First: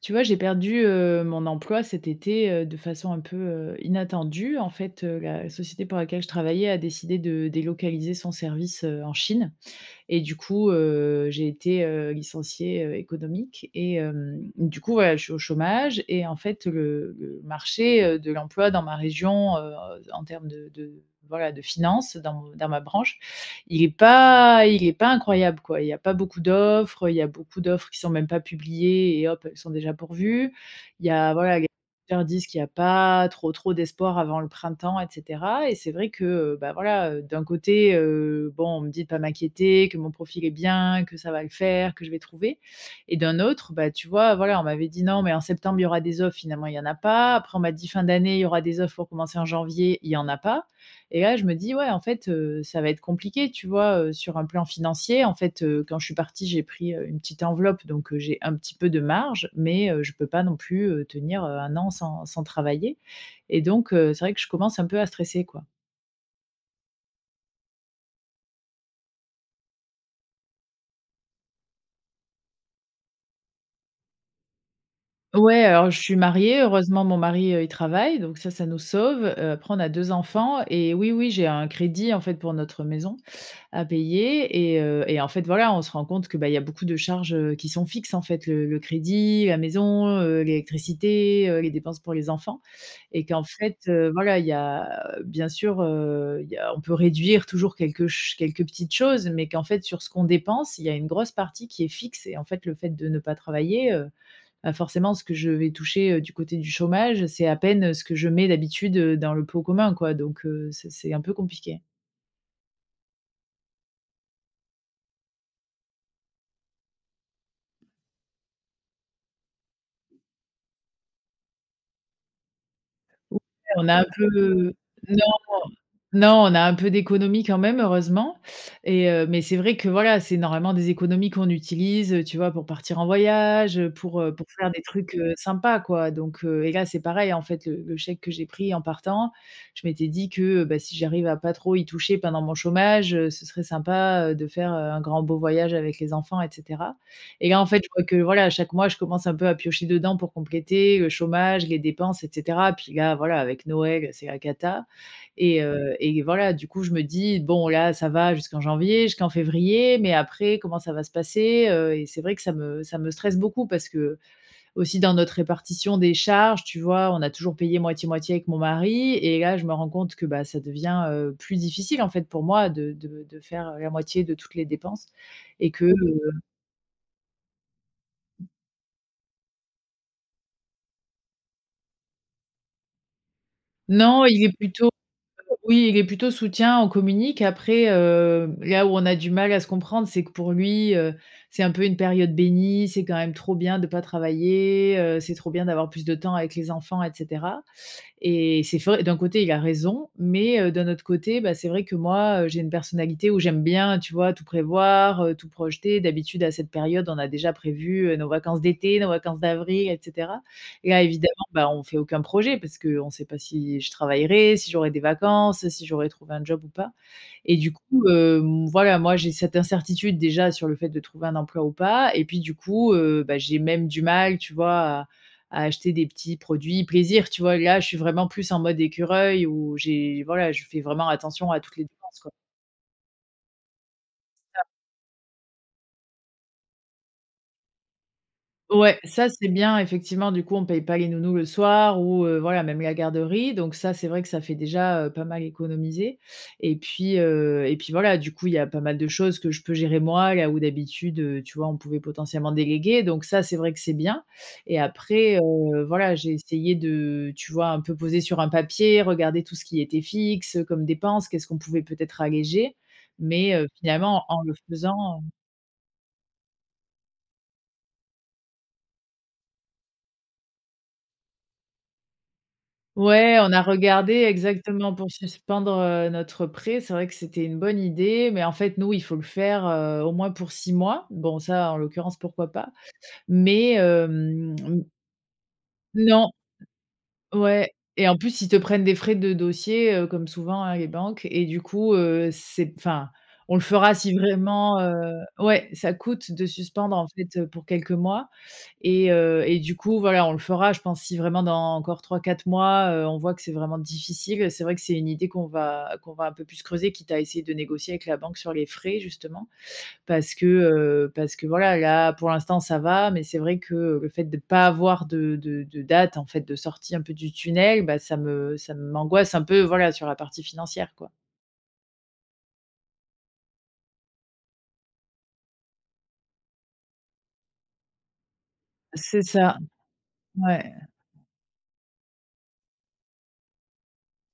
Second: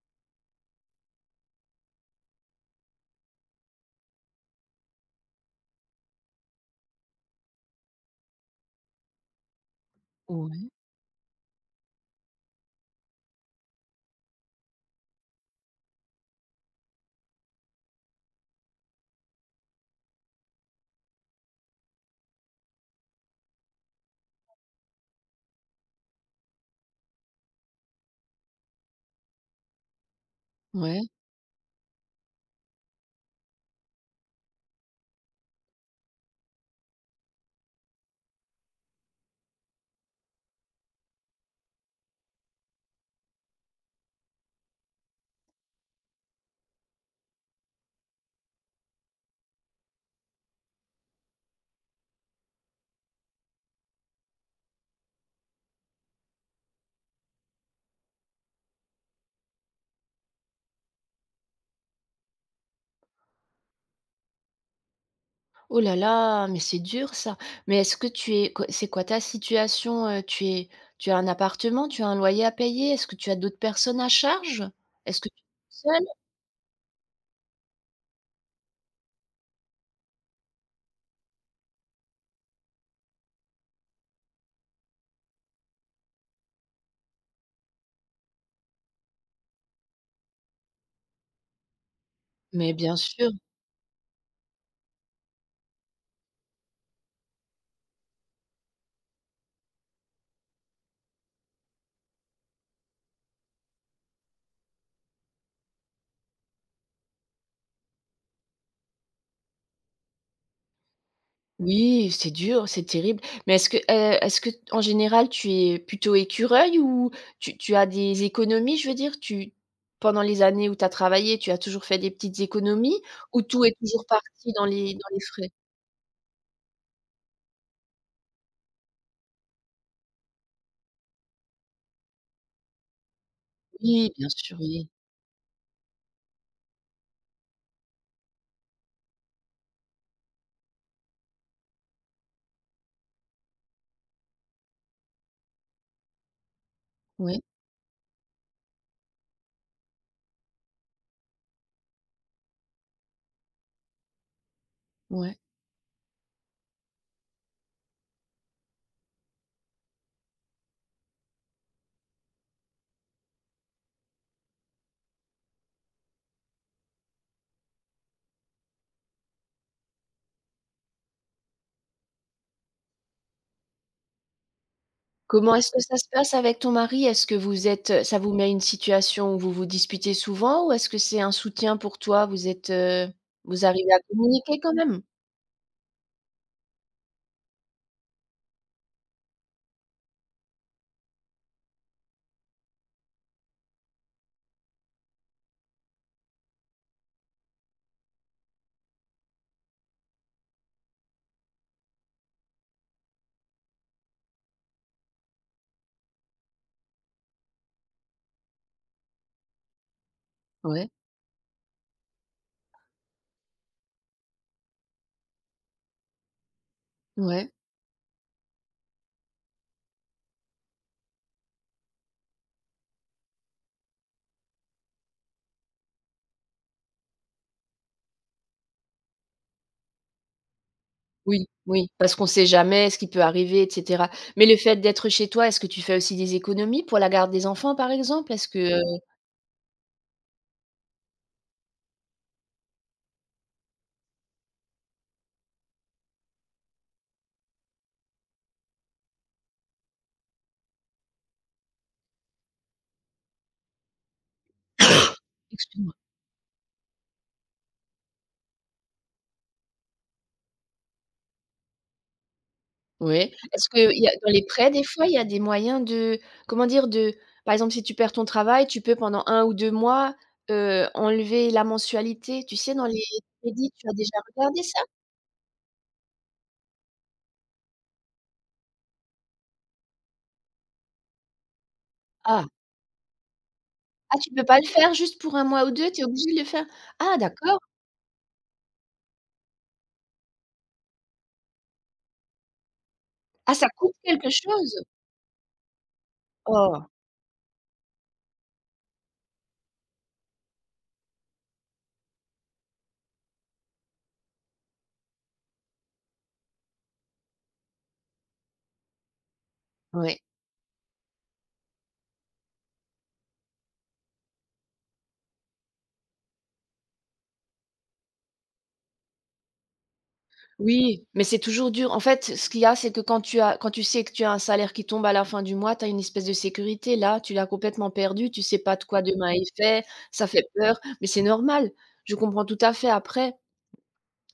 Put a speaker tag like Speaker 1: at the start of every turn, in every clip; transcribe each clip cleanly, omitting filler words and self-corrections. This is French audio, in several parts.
Speaker 1: Tu vois, j'ai perdu, mon emploi cet été, de façon un peu, inattendue. En fait, la société pour laquelle je travaillais a décidé de délocaliser son service, en Chine. Et du
Speaker 2: Ouais,
Speaker 1: coup, j'ai été, licenciée, économique et du coup, voilà, je suis au chômage et en fait, le marché, de l'emploi dans ma région, en termes de voilà, de finances dans mon dans ma branche, il est pas incroyable, quoi. Il y a pas beaucoup d'offres, il y a beaucoup d'offres qui sont même pas publiées et hop, elles sont déjà pourvues.
Speaker 2: ouais.
Speaker 1: Il y a voilà leur disent qu'il y a pas trop, trop d'espoir avant le printemps et cetera et c'est vrai que, bah, voilà, d'un côté, bon, on me dit de pas m'inquiéter, que mon profil est bien, que ça va le faire, que je vais trouver et d'un autre, bah, tu vois, voilà, on m'avait dit: «Non, mais en septembre, il y aura des offres», finalement, il y en a pas. Après, on m'a dit: «Fin d'année, il y aura des offres pour commencer en janvier», il y en a pas. Et là, je me dis: «Ouais, en fait, ça va être compliqué», tu vois? Sur un plan financier, en fait, quand je suis partie, j'ai pris, une petite enveloppe, donc j'ai un petit peu de marge, mais je peux pas non plus, tenir, 1 an sans travailler et donc c'est vrai que je commence un peu à stresser, quoi.
Speaker 2: Oh là là, mais c'est dur ça. Mais est-ce que tu es quoi c'est quoi ta situation? Tu es tu as un appartement? Tu as un loyer à payer? Est-ce que tu as d'autres personnes à charge? Est-ce que tu es
Speaker 1: Ouais, alors je
Speaker 2: seule?
Speaker 1: suis mariée, heureusement mon mari, il travaille, donc ça nous sauve. Après on a 2 enfants et oui, oui, j'ai un crédit, en fait, pour notre maison à payer et en fait, voilà, on se rend compte que, bah, il y a beaucoup de charges, qui sont fixes, en fait, le crédit, la maison, l'électricité, les dépenses pour les enfants
Speaker 2: Mais bien
Speaker 1: et
Speaker 2: sûr.
Speaker 1: qu'en fait, voilà, il y a bien sûr, il y a on peut réduire toujours quelques petites choses, mais qu'en fait, sur ce qu'on dépense, il y a une grosse partie qui est fixe et en fait, le fait de ne pas travailler, bah, forcément, ce que je vais toucher, du côté du chômage, c'est à peine, ce que je mets d'habitude, dans le pot commun, quoi donc c'est un peu compliqué.
Speaker 2: Oui, c'est dur, c'est terrible. Mais est-ce que en général tu es plutôt écureuil ou tu as des économies? Je veux dire, tu pendant les années où tu as travaillé, tu as toujours fait des petites économies
Speaker 1: Ouais,
Speaker 2: ou tout est
Speaker 1: on a
Speaker 2: toujours
Speaker 1: un
Speaker 2: parti dans
Speaker 1: peu
Speaker 2: les
Speaker 1: non,
Speaker 2: frais?
Speaker 1: non, on a un peu d'économie quand même, heureusement et mais c'est vrai que, voilà, c'est normalement des économies qu'on utilise, tu vois, pour partir en voyage, heu,
Speaker 2: Oui,
Speaker 1: pour,
Speaker 2: bien
Speaker 1: heu, pour
Speaker 2: sûr,
Speaker 1: faire des
Speaker 2: oui.
Speaker 1: trucs, sympas, quoi donc et là, c'est pareil, en fait, le chèque que j'ai pris en partant, je m'étais dit que, bah, si j'arrive à pas trop y toucher pendant mon chômage, ce serait sympa, de faire, un grand beau voyage avec les enfants et cetera
Speaker 2: Ouais,
Speaker 1: et là, en fait, je vois que voilà, chaque mois, je commence un peu à piocher dedans pour compléter le chômage, les dépenses, et cetera. Puis là, voilà, avec Noël, c'est la cata
Speaker 2: ouais.
Speaker 1: et voilà, du coup, je me dis: «Bon, là, ça va jusqu'en janvier, jusqu'en février, mais après, comment ça va se passer?» Et c'est vrai que ça me stresse beaucoup parce que, aussi dans notre répartition des charges, tu vois, on a toujours payé moitié-moitié avec mon mari et là, je me rends compte que, bah, ça devient, plus difficile, en fait, pour moi de faire, la moitié de toutes les dépenses
Speaker 2: Comment est-ce
Speaker 1: et
Speaker 2: que
Speaker 1: que,
Speaker 2: ça se passe avec ton mari? Est-ce que vous êtes, ça vous met une situation où vous vous disputez souvent ou est-ce que c'est un soutien pour toi? Vous êtes, vous arrivez à
Speaker 1: non, il est
Speaker 2: communiquer quand
Speaker 1: plutôt
Speaker 2: même?
Speaker 1: Oui, il est plutôt soutien, on communique. Après, là où on a du mal à se comprendre, c'est que pour lui, c'est un peu une période bénie, c'est quand même trop bien de ne pas travailler, c'est trop bien d'avoir plus de temps avec les enfants etc. Et c'est vrai d'un côté, il a raison, mais d'un autre côté, bah, c'est vrai que moi, j'ai une personnalité où j'aime bien, tu vois, tout prévoir, tout projeter. D'habitude, à cette période, on a déjà prévu, nos vacances d'été, nos vacances d'avril et cetera.
Speaker 2: Ouais,
Speaker 1: Et là, évidemment, bah, on fait aucun projet parce qu'on ne sait pas si je travaillerai, si j'aurai des vacances, si j'aurai trouvé un job ou pas.
Speaker 2: ouais.
Speaker 1: Et du coup, voilà, moi, j'ai cette incertitude déjà sur le fait de trouver un emploi ou pas et puis du coup, bah, j'ai même du mal, tu vois, à acheter des petits produits plaisir, tu vois? Là, je suis vraiment plus en mode écureuil où j'ai voilà, je fais vraiment
Speaker 2: Oui,
Speaker 1: attention à toutes les
Speaker 2: oui, parce
Speaker 1: dépenses.
Speaker 2: qu'on sait jamais ce qui peut arriver et cetera. Mais le fait d'être chez toi, est-ce que tu fais aussi des économies pour la garde des enfants, par exemple? Est-ce que
Speaker 1: Ouais, ça c'est bien effectivement, du coup on paye pas les nounous le soir ou voilà même la garderie donc ça c'est vrai que ça fait déjà, pas mal économiser et puis voilà du coup il y a pas mal de choses que je peux gérer moi là où d'habitude, tu vois on pouvait potentiellement déléguer donc ça c'est vrai que c'est bien et après,
Speaker 2: excuse-moi.
Speaker 1: voilà j'ai essayé de, tu vois un peu poser sur un papier, regarder tout ce qui était fixe, comme dépenses, qu'est-ce qu'on pouvait peut-être alléger
Speaker 2: Ouais.
Speaker 1: mais,
Speaker 2: Est-ce qu'il y a
Speaker 1: finalement
Speaker 2: dans
Speaker 1: en
Speaker 2: les
Speaker 1: le
Speaker 2: prêts, des fois, il y
Speaker 1: faisant.
Speaker 2: a des moyens de comment dire? De par exemple, si tu perds ton travail, tu peux pendant un ou 2 mois, enlever la mensualité, tu sais, dans les
Speaker 1: Ouais, on a
Speaker 2: crédits. Tu as
Speaker 1: regardé
Speaker 2: déjà regardé ça?
Speaker 1: exactement pour suspendre, notre prêt. C'est vrai que c'était une bonne idée, mais en fait, nous, il faut le faire, au moins pour 6 mois. Bon, ça, en l'occurrence,
Speaker 2: Ah!
Speaker 1: pourquoi pas? Mais,
Speaker 2: Ah, tu peux pas le faire juste pour un mois ou 2. Tu es
Speaker 1: non.
Speaker 2: obligé de le faire? Ah d'accord!
Speaker 1: Ouais, et en plus, ils te prennent des frais de dossier, comme souvent, hein, les banques et du coup, c'est enfin,
Speaker 2: Ah,
Speaker 1: on le
Speaker 2: ça coûte
Speaker 1: fera si
Speaker 2: quelque
Speaker 1: vraiment,
Speaker 2: chose?
Speaker 1: ouais, ça coûte de
Speaker 2: Oh!
Speaker 1: suspendre, en fait, pour quelques mois et du coup, voilà, on le fera, je pense, si vraiment dans encore trois quatre mois, on voit que c'est vraiment difficile. C'est vrai que c'est une idée qu'on va un peu plus creuser, quitte à essayer de négocier avec la banque sur les frais, justement.
Speaker 2: Ouais.
Speaker 1: Parce que voilà, là, pour l'instant, ça va, mais c'est vrai que, le fait de ne pas avoir de date, en fait, de sortie un peu du tunnel, bah, ça m'angoisse un peu, voilà, sur la partie financière,
Speaker 2: Oui,
Speaker 1: quoi.
Speaker 2: mais c'est toujours dur. En fait, ce qu'il y a, c'est que quand tu as quand tu sais que tu as un salaire qui tombe à la fin du mois, tu as une espèce de sécurité. Là, tu l'as complètement perdue, tu sais pas de quoi
Speaker 1: C'est
Speaker 2: demain est
Speaker 1: ça,
Speaker 2: fait, ça fait
Speaker 1: ouais,
Speaker 2: peur, mais c'est normal. Je comprends tout à fait. Après,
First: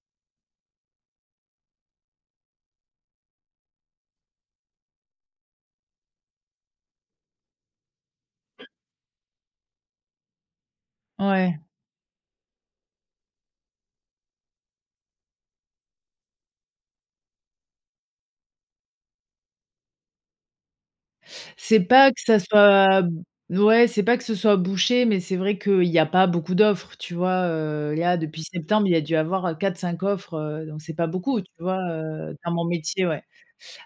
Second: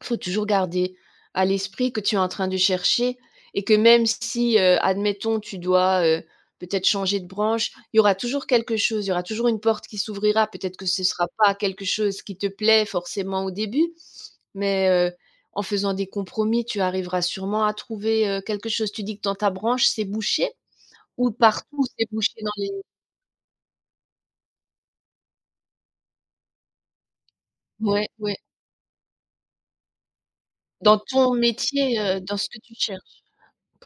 Speaker 2: faut toujours garder à l'esprit que tu es en train de chercher et que même si, admettons, tu dois peut-être changer de branche, il y aura toujours quelque chose, il y aura toujours une porte qui s'ouvrira. Peut-être que ce sera pas
Speaker 1: ouais.
Speaker 2: quelque chose qui te plaît forcément au début, mais en faisant des compromis, tu arriveras sûrement à trouver quelque chose. Tu dis que dans ta branche, c'est bouché ou
Speaker 1: C'est
Speaker 2: partout c'est
Speaker 1: pas que
Speaker 2: bouché
Speaker 1: ça
Speaker 2: dans les
Speaker 1: soit Ouais, c'est pas que ce soit bouché, mais c'est vrai qu'il y a pas beaucoup d'offres, tu vois? Heu,
Speaker 2: ouais,
Speaker 1: là,
Speaker 2: ouais,
Speaker 1: depuis septembre, il y a dû avoir, quatre cinq offres, donc c'est
Speaker 2: dans
Speaker 1: pas
Speaker 2: ton
Speaker 1: beaucoup, tu vois?
Speaker 2: métier, dans
Speaker 1: Heu,
Speaker 2: ce
Speaker 1: dans
Speaker 2: que
Speaker 1: mon
Speaker 2: tu
Speaker 1: métier,
Speaker 2: cherches?
Speaker 1: ouais.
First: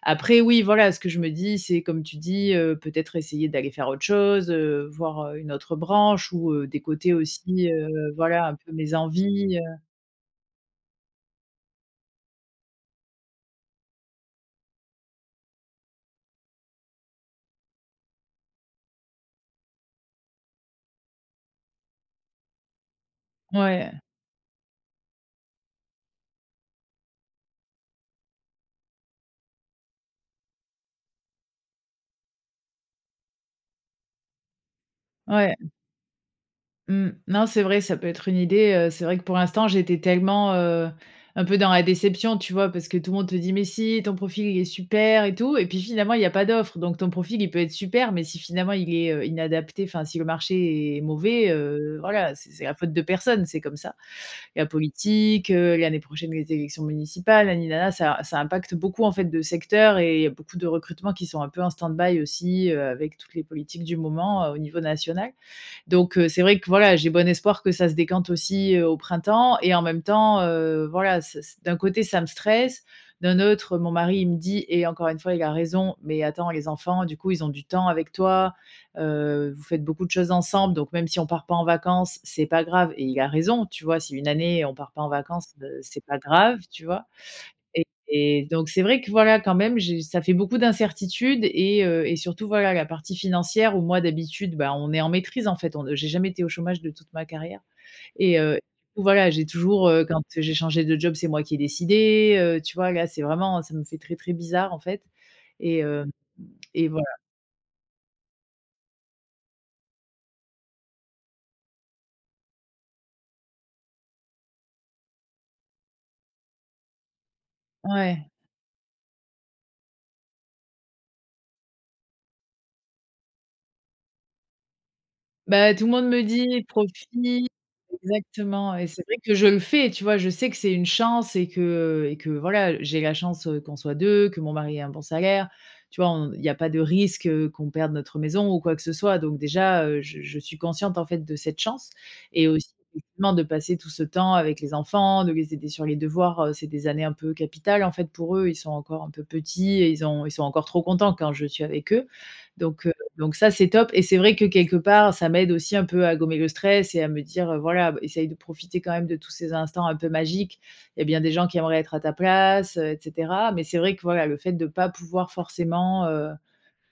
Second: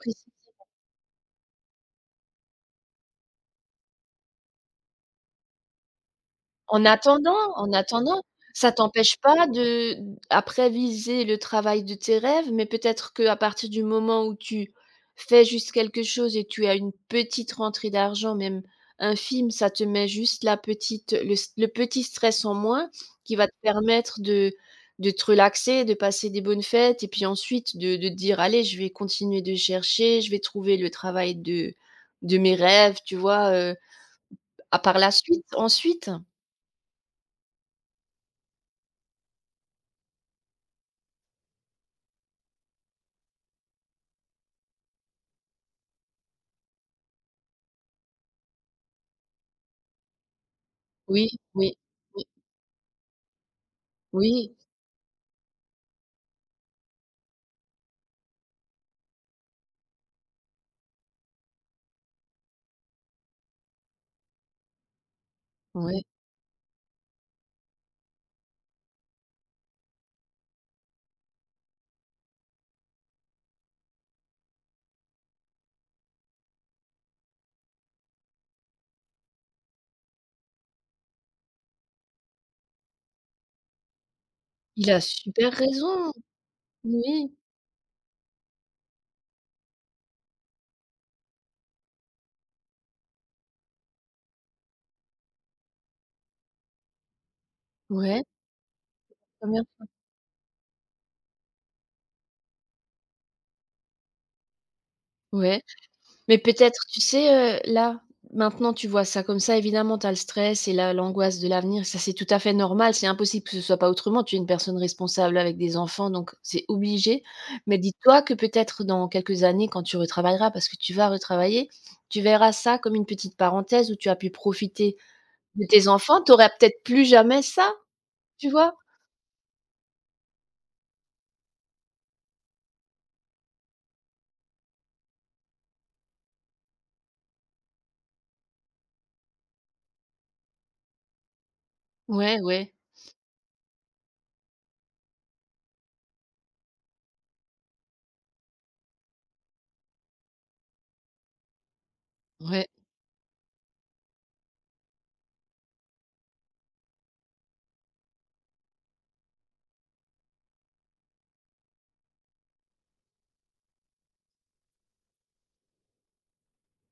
Speaker 1: Après oui, voilà, ce que je me dis, c'est comme tu dis, peut-être essayer d'aller faire autre chose, voir, une autre branche ou, décoter aussi,
Speaker 2: En attendant,
Speaker 1: voilà, un
Speaker 2: ça
Speaker 1: peu mes
Speaker 2: t'empêche pas
Speaker 1: envies,
Speaker 2: de après viser le travail de tes rêves, mais peut-être qu'à partir du moment où tu fais juste quelque chose et tu as une petite rentrée d'argent, même infime, ça te met juste la petite le s le petit stress en moins qui va te
Speaker 1: ouais,
Speaker 2: permettre de te relaxer, de passer des bonnes fêtes et puis ensuite de te dire: «Allez, je vais continuer de chercher, je vais trouver le travail de mes rêves», tu vois, à par la suite
Speaker 1: ouais,
Speaker 2: ensuite.
Speaker 1: mmh. Non, c'est vrai, ça peut être une idée, c'est vrai que pour l'instant, j'étais tellement, un peu dans la déception, tu vois? Parce que tout le monde te dit: «Mais si, ton profil, il est super et tout» et puis finalement, il y a pas d'offre. Donc ton profil, il peut être super, mais si finalement il est, inadapté, enfin si le marché est
Speaker 2: Oui,
Speaker 1: mauvais,
Speaker 2: oui, oui,
Speaker 1: voilà, c'est la faute de personne, c'est comme ça.
Speaker 2: oui,
Speaker 1: La politique, l'année prochaine les élections municipales, nani ça impacte beaucoup en fait de secteurs et il y a beaucoup de recrutements qui sont un peu en stand-by aussi, avec toutes les politiques du moment, au niveau national.
Speaker 2: ouais.
Speaker 1: Donc c'est vrai que voilà, j'ai bon espoir que ça se décante aussi, au printemps et en même temps, voilà, ça c d'un côté ça me stresse, d'un autre, mon mari il me dit et encore une fois il a raison: «Mais attends les enfants du coup ils ont du temps avec toi, vous faites beaucoup de choses ensemble donc même si on part pas en vacances, c'est pas grave» et il a raison, tu vois? Si une année on
Speaker 2: Il
Speaker 1: part
Speaker 2: a
Speaker 1: pas en
Speaker 2: super
Speaker 1: vacances, c'est
Speaker 2: raison.
Speaker 1: pas grave, tu vois?
Speaker 2: Oui,
Speaker 1: Et donc c'est vrai que voilà, quand même, j'ai ça fait beaucoup d'incertitudes et surtout voilà, la partie financière où moi d'habitude, bah, on est en maîtrise en fait, on j'ai jamais été au chômage de toute ma carrière
Speaker 2: ouais,
Speaker 1: et voilà, j'ai
Speaker 2: très bien.
Speaker 1: toujours, quand j'ai changé de job, c'est moi qui ai décidé, tu vois? Là, c'est vraiment ça me fait très, très bizarre en fait
Speaker 2: Ouais,
Speaker 1: et heu
Speaker 2: mais peut-être,
Speaker 1: et
Speaker 2: tu
Speaker 1: voilà.
Speaker 2: sais, maintenant, tu vois ça comme ça, évidemment, tu as le stress et la l'angoisse de l'avenir, ça, c'est tout à fait normal, c'est impossible que ce soit pas autrement. Tu es une personne responsable avec des enfants, donc c'est obligé. Mais dis-toi
Speaker 1: Ouais.
Speaker 2: que peut-être dans quelques années, quand tu retravailleras, parce que tu vas retravailler, tu verras ça comme une petite parenthèse où tu as pu profiter de
Speaker 1: Bah, tout
Speaker 2: tes
Speaker 1: le monde
Speaker 2: enfants.
Speaker 1: me
Speaker 2: Tu n'auras
Speaker 1: dit:
Speaker 2: peut-être plus
Speaker 1: «Profite».
Speaker 2: jamais ça, tu vois?
Speaker 1: Exactement et c'est vrai que je le fais, tu vois? Je sais que c'est une chance et que voilà, j'ai la chance, qu'on soit 2, que mon mari ait un bon salaire, tu vois? On il n'y a pas de risque, qu'on perde notre maison ou quoi que ce soit donc déjà, je suis consciente, en fait, de cette chance
Speaker 2: Ouais,
Speaker 1: et aussi
Speaker 2: ouais,
Speaker 1: effectivement de passer tout ce temps avec les enfants, de les aider sur les devoirs, c'est des années un peu capitales, en fait, pour eux. Ils sont encore un peu petits et ils sont encore trop contents quand je suis avec eux
Speaker 2: ouais.
Speaker 1: donc ça, c'est top et c'est vrai que quelque part, ça m'aide aussi un peu à gommer le stress et à me dire, voilà, b essaye de profiter quand même de tous ces instants un peu magiques. Il y a bien des gens qui aimeraient être à ta place, et cetera. Mais c'est vrai que, voilà, le fait de ne pas pouvoir forcément,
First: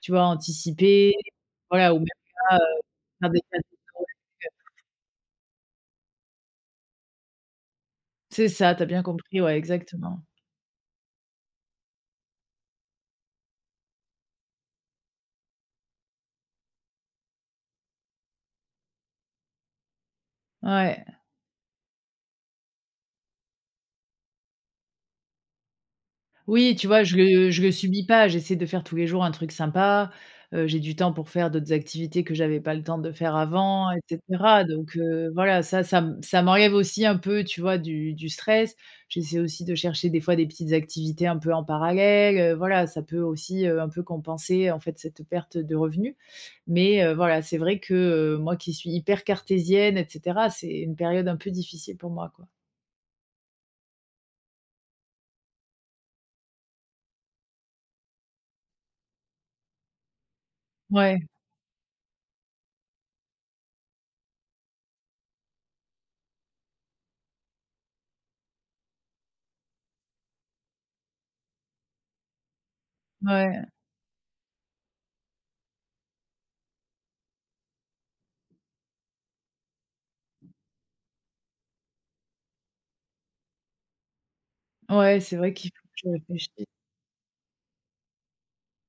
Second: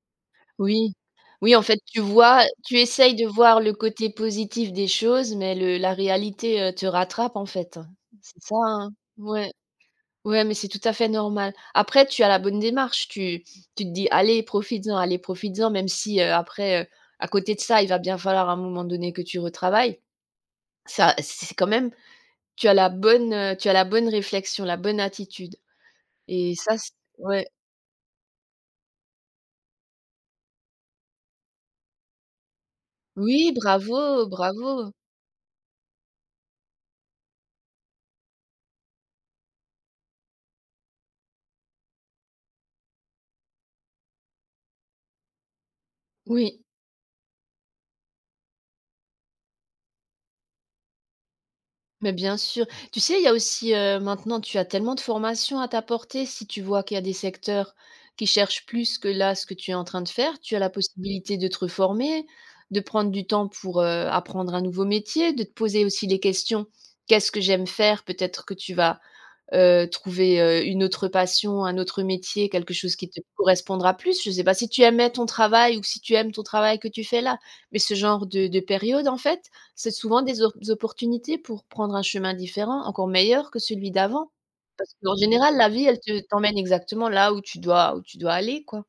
Speaker 1: tu vois,
Speaker 2: Oui.
Speaker 1: anticiper,
Speaker 2: Oui, en fait,
Speaker 1: voilà, ou
Speaker 2: tu
Speaker 1: même
Speaker 2: vois
Speaker 1: pas,
Speaker 2: tu essayes de
Speaker 1: faire des.
Speaker 2: voir le côté positif des choses, mais le la réalité te rattrape, en fait. C'est
Speaker 1: C'est
Speaker 2: ça,
Speaker 1: ça, t'as
Speaker 2: hein?
Speaker 1: bien compris,
Speaker 2: Ouais.
Speaker 1: ouais, exactement.
Speaker 2: Ouais, mais c'est tout à fait normal. Après, tu as la bonne démarche. Tu tu te dis: allez, profites-en», même si, à côté de ça, il va bien falloir à un moment donné que tu retravailles.
Speaker 1: Ouais.
Speaker 2: Ça, c'est quand même tu as la bonne, tu as la bonne réflexion, la bonne attitude et
Speaker 1: Oui,
Speaker 2: ça,
Speaker 1: tu
Speaker 2: c
Speaker 1: vois, je
Speaker 2: ouais.
Speaker 1: le je le subis pas, j'essaie de faire tous les jours un truc sympa, j'ai du temps pour faire d'autres activités que j'avais pas le temps de faire
Speaker 2: Oui,
Speaker 1: avant et
Speaker 2: bravo,
Speaker 1: cetera
Speaker 2: bravo.
Speaker 1: donc voilà, ça m'enlève aussi un peu, tu vois, du stress. J'essaie aussi de chercher des fois des petites activités un peu en parallèle, voilà, ça peut aussi, un peu compenser, en fait, cette perte de revenus
Speaker 2: Oui.
Speaker 1: mais voilà, c'est vrai que, moi qui suis hyper cartésienne et cetera, c'est une période un peu difficile pour
Speaker 2: Mais
Speaker 1: moi,
Speaker 2: bien
Speaker 1: quoi.
Speaker 2: sûr. Tu sais, il y a aussi, maintenant, tu as tellement de formations à t'apporter. Si tu vois qu'il y a des secteurs qui cherchent plus que là, ce que tu es en train de faire, tu as la
Speaker 1: Ouais,
Speaker 2: possibilité de te reformer, de prendre du temps pour, apprendre un nouveau métier, de te poser aussi les questions: «Qu'est-ce que j'aime faire?» Peut-être que tu vas trouver une autre passion, un autre métier, quelque chose qui te
Speaker 1: ouais,
Speaker 2: correspondra plus. Je ne sais pas si tu aimais ton travail ou si tu aimes ton travail que tu fais là, mais ce genre de période, en fait, c'est souvent des op opportunités pour prendre un chemin différent, encore meilleur que celui d'avant. Parce qu'en
Speaker 1: ouais, c'est vrai
Speaker 2: général, la
Speaker 1: qu'il faut
Speaker 2: vie,
Speaker 1: que
Speaker 2: elle
Speaker 1: je
Speaker 2: te t'emmène
Speaker 1: réfléchisse.
Speaker 2: exactement là où tu dois aller, quoi.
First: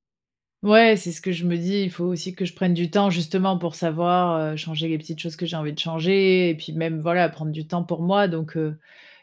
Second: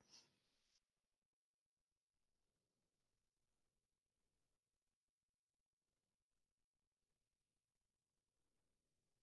Speaker 1: Ouais, c'est ce que je me dis. Il faut aussi que je prenne du temps justement pour savoir, changer les petites choses que j'ai envie de changer et puis même, voilà, prendre du temps pour moi donc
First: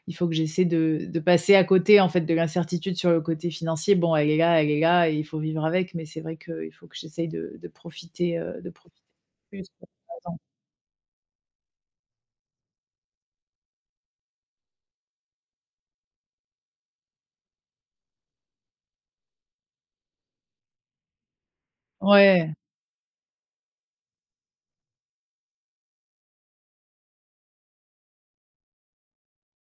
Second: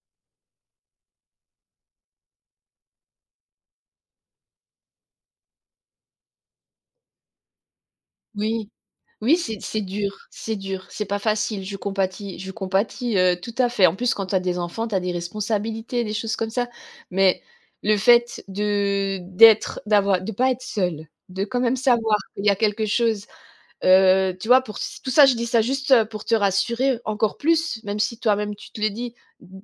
Speaker 1: il faut que j'essaie de passer à côté, en fait, de l'incertitude sur le côté financier. Bon, elle est là et il faut vivre avec, mais c'est vrai qu'il faut que j'essaye de de profiter, heu,
Speaker 2: Oui.
Speaker 1: de profiter
Speaker 2: Oui,
Speaker 1: plus.
Speaker 2: c'est dur, c'est dur, c'est pas facile, je compatis je compatis, tout à fait. En plus, quand tu as des enfants, tu as des responsabilités, des choses comme ça. Mais le fait de d'être d'avoir de pas être seul, de quand même savoir qu'il y
Speaker 1: Ouais,
Speaker 2: a quelque chose tu vois? Pour tout ça, je dis ça juste, pour te rassurer encore plus, même si toi-même tu te le dis,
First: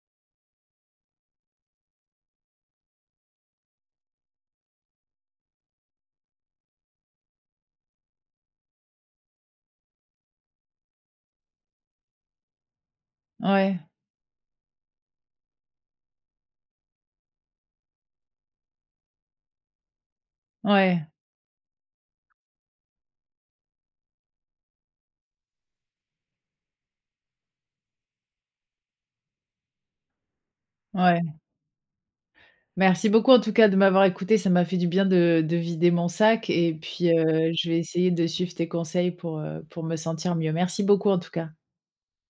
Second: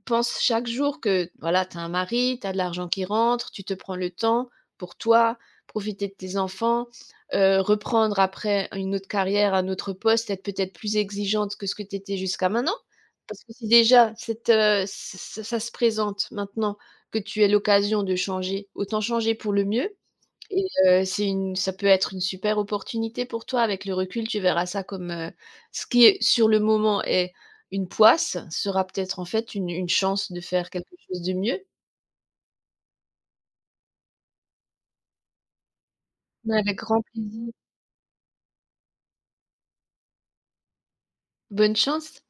Speaker 2: pense chaque jour que, voilà, tu as un mari, tu as de l'argent qui rentre, tu te prends le temps pour toi, profiter de tes enfants, reprendre après une autre carrière, un autre poste, être peut-être plus exigeante que ce que tu étais jusqu'à maintenant. Parce que si
Speaker 1: ouais,
Speaker 2: déjà cette, ç ça ça se présente maintenant, que tu aies l'occasion de changer, autant changer pour le mieux. Et
Speaker 1: ouais,
Speaker 2: c'est une ça peut être une super opportunité pour toi. Avec le recul, tu verras ça comme ce qui est sur le moment est une poisse, sera peut-être en fait une chance de faire quelque chose de
Speaker 1: ouais.
Speaker 2: mieux.
Speaker 1: Merci beaucoup en tout cas de m'avoir écouté. Ça m'a fait du bien de vider mon sac
Speaker 2: Avec
Speaker 1: et
Speaker 2: grand
Speaker 1: puis,
Speaker 2: plaisir.
Speaker 1: je vais essayer de suivre tes conseils pour me sentir mieux. Merci beaucoup en tout cas.
Speaker 2: Bonne chance.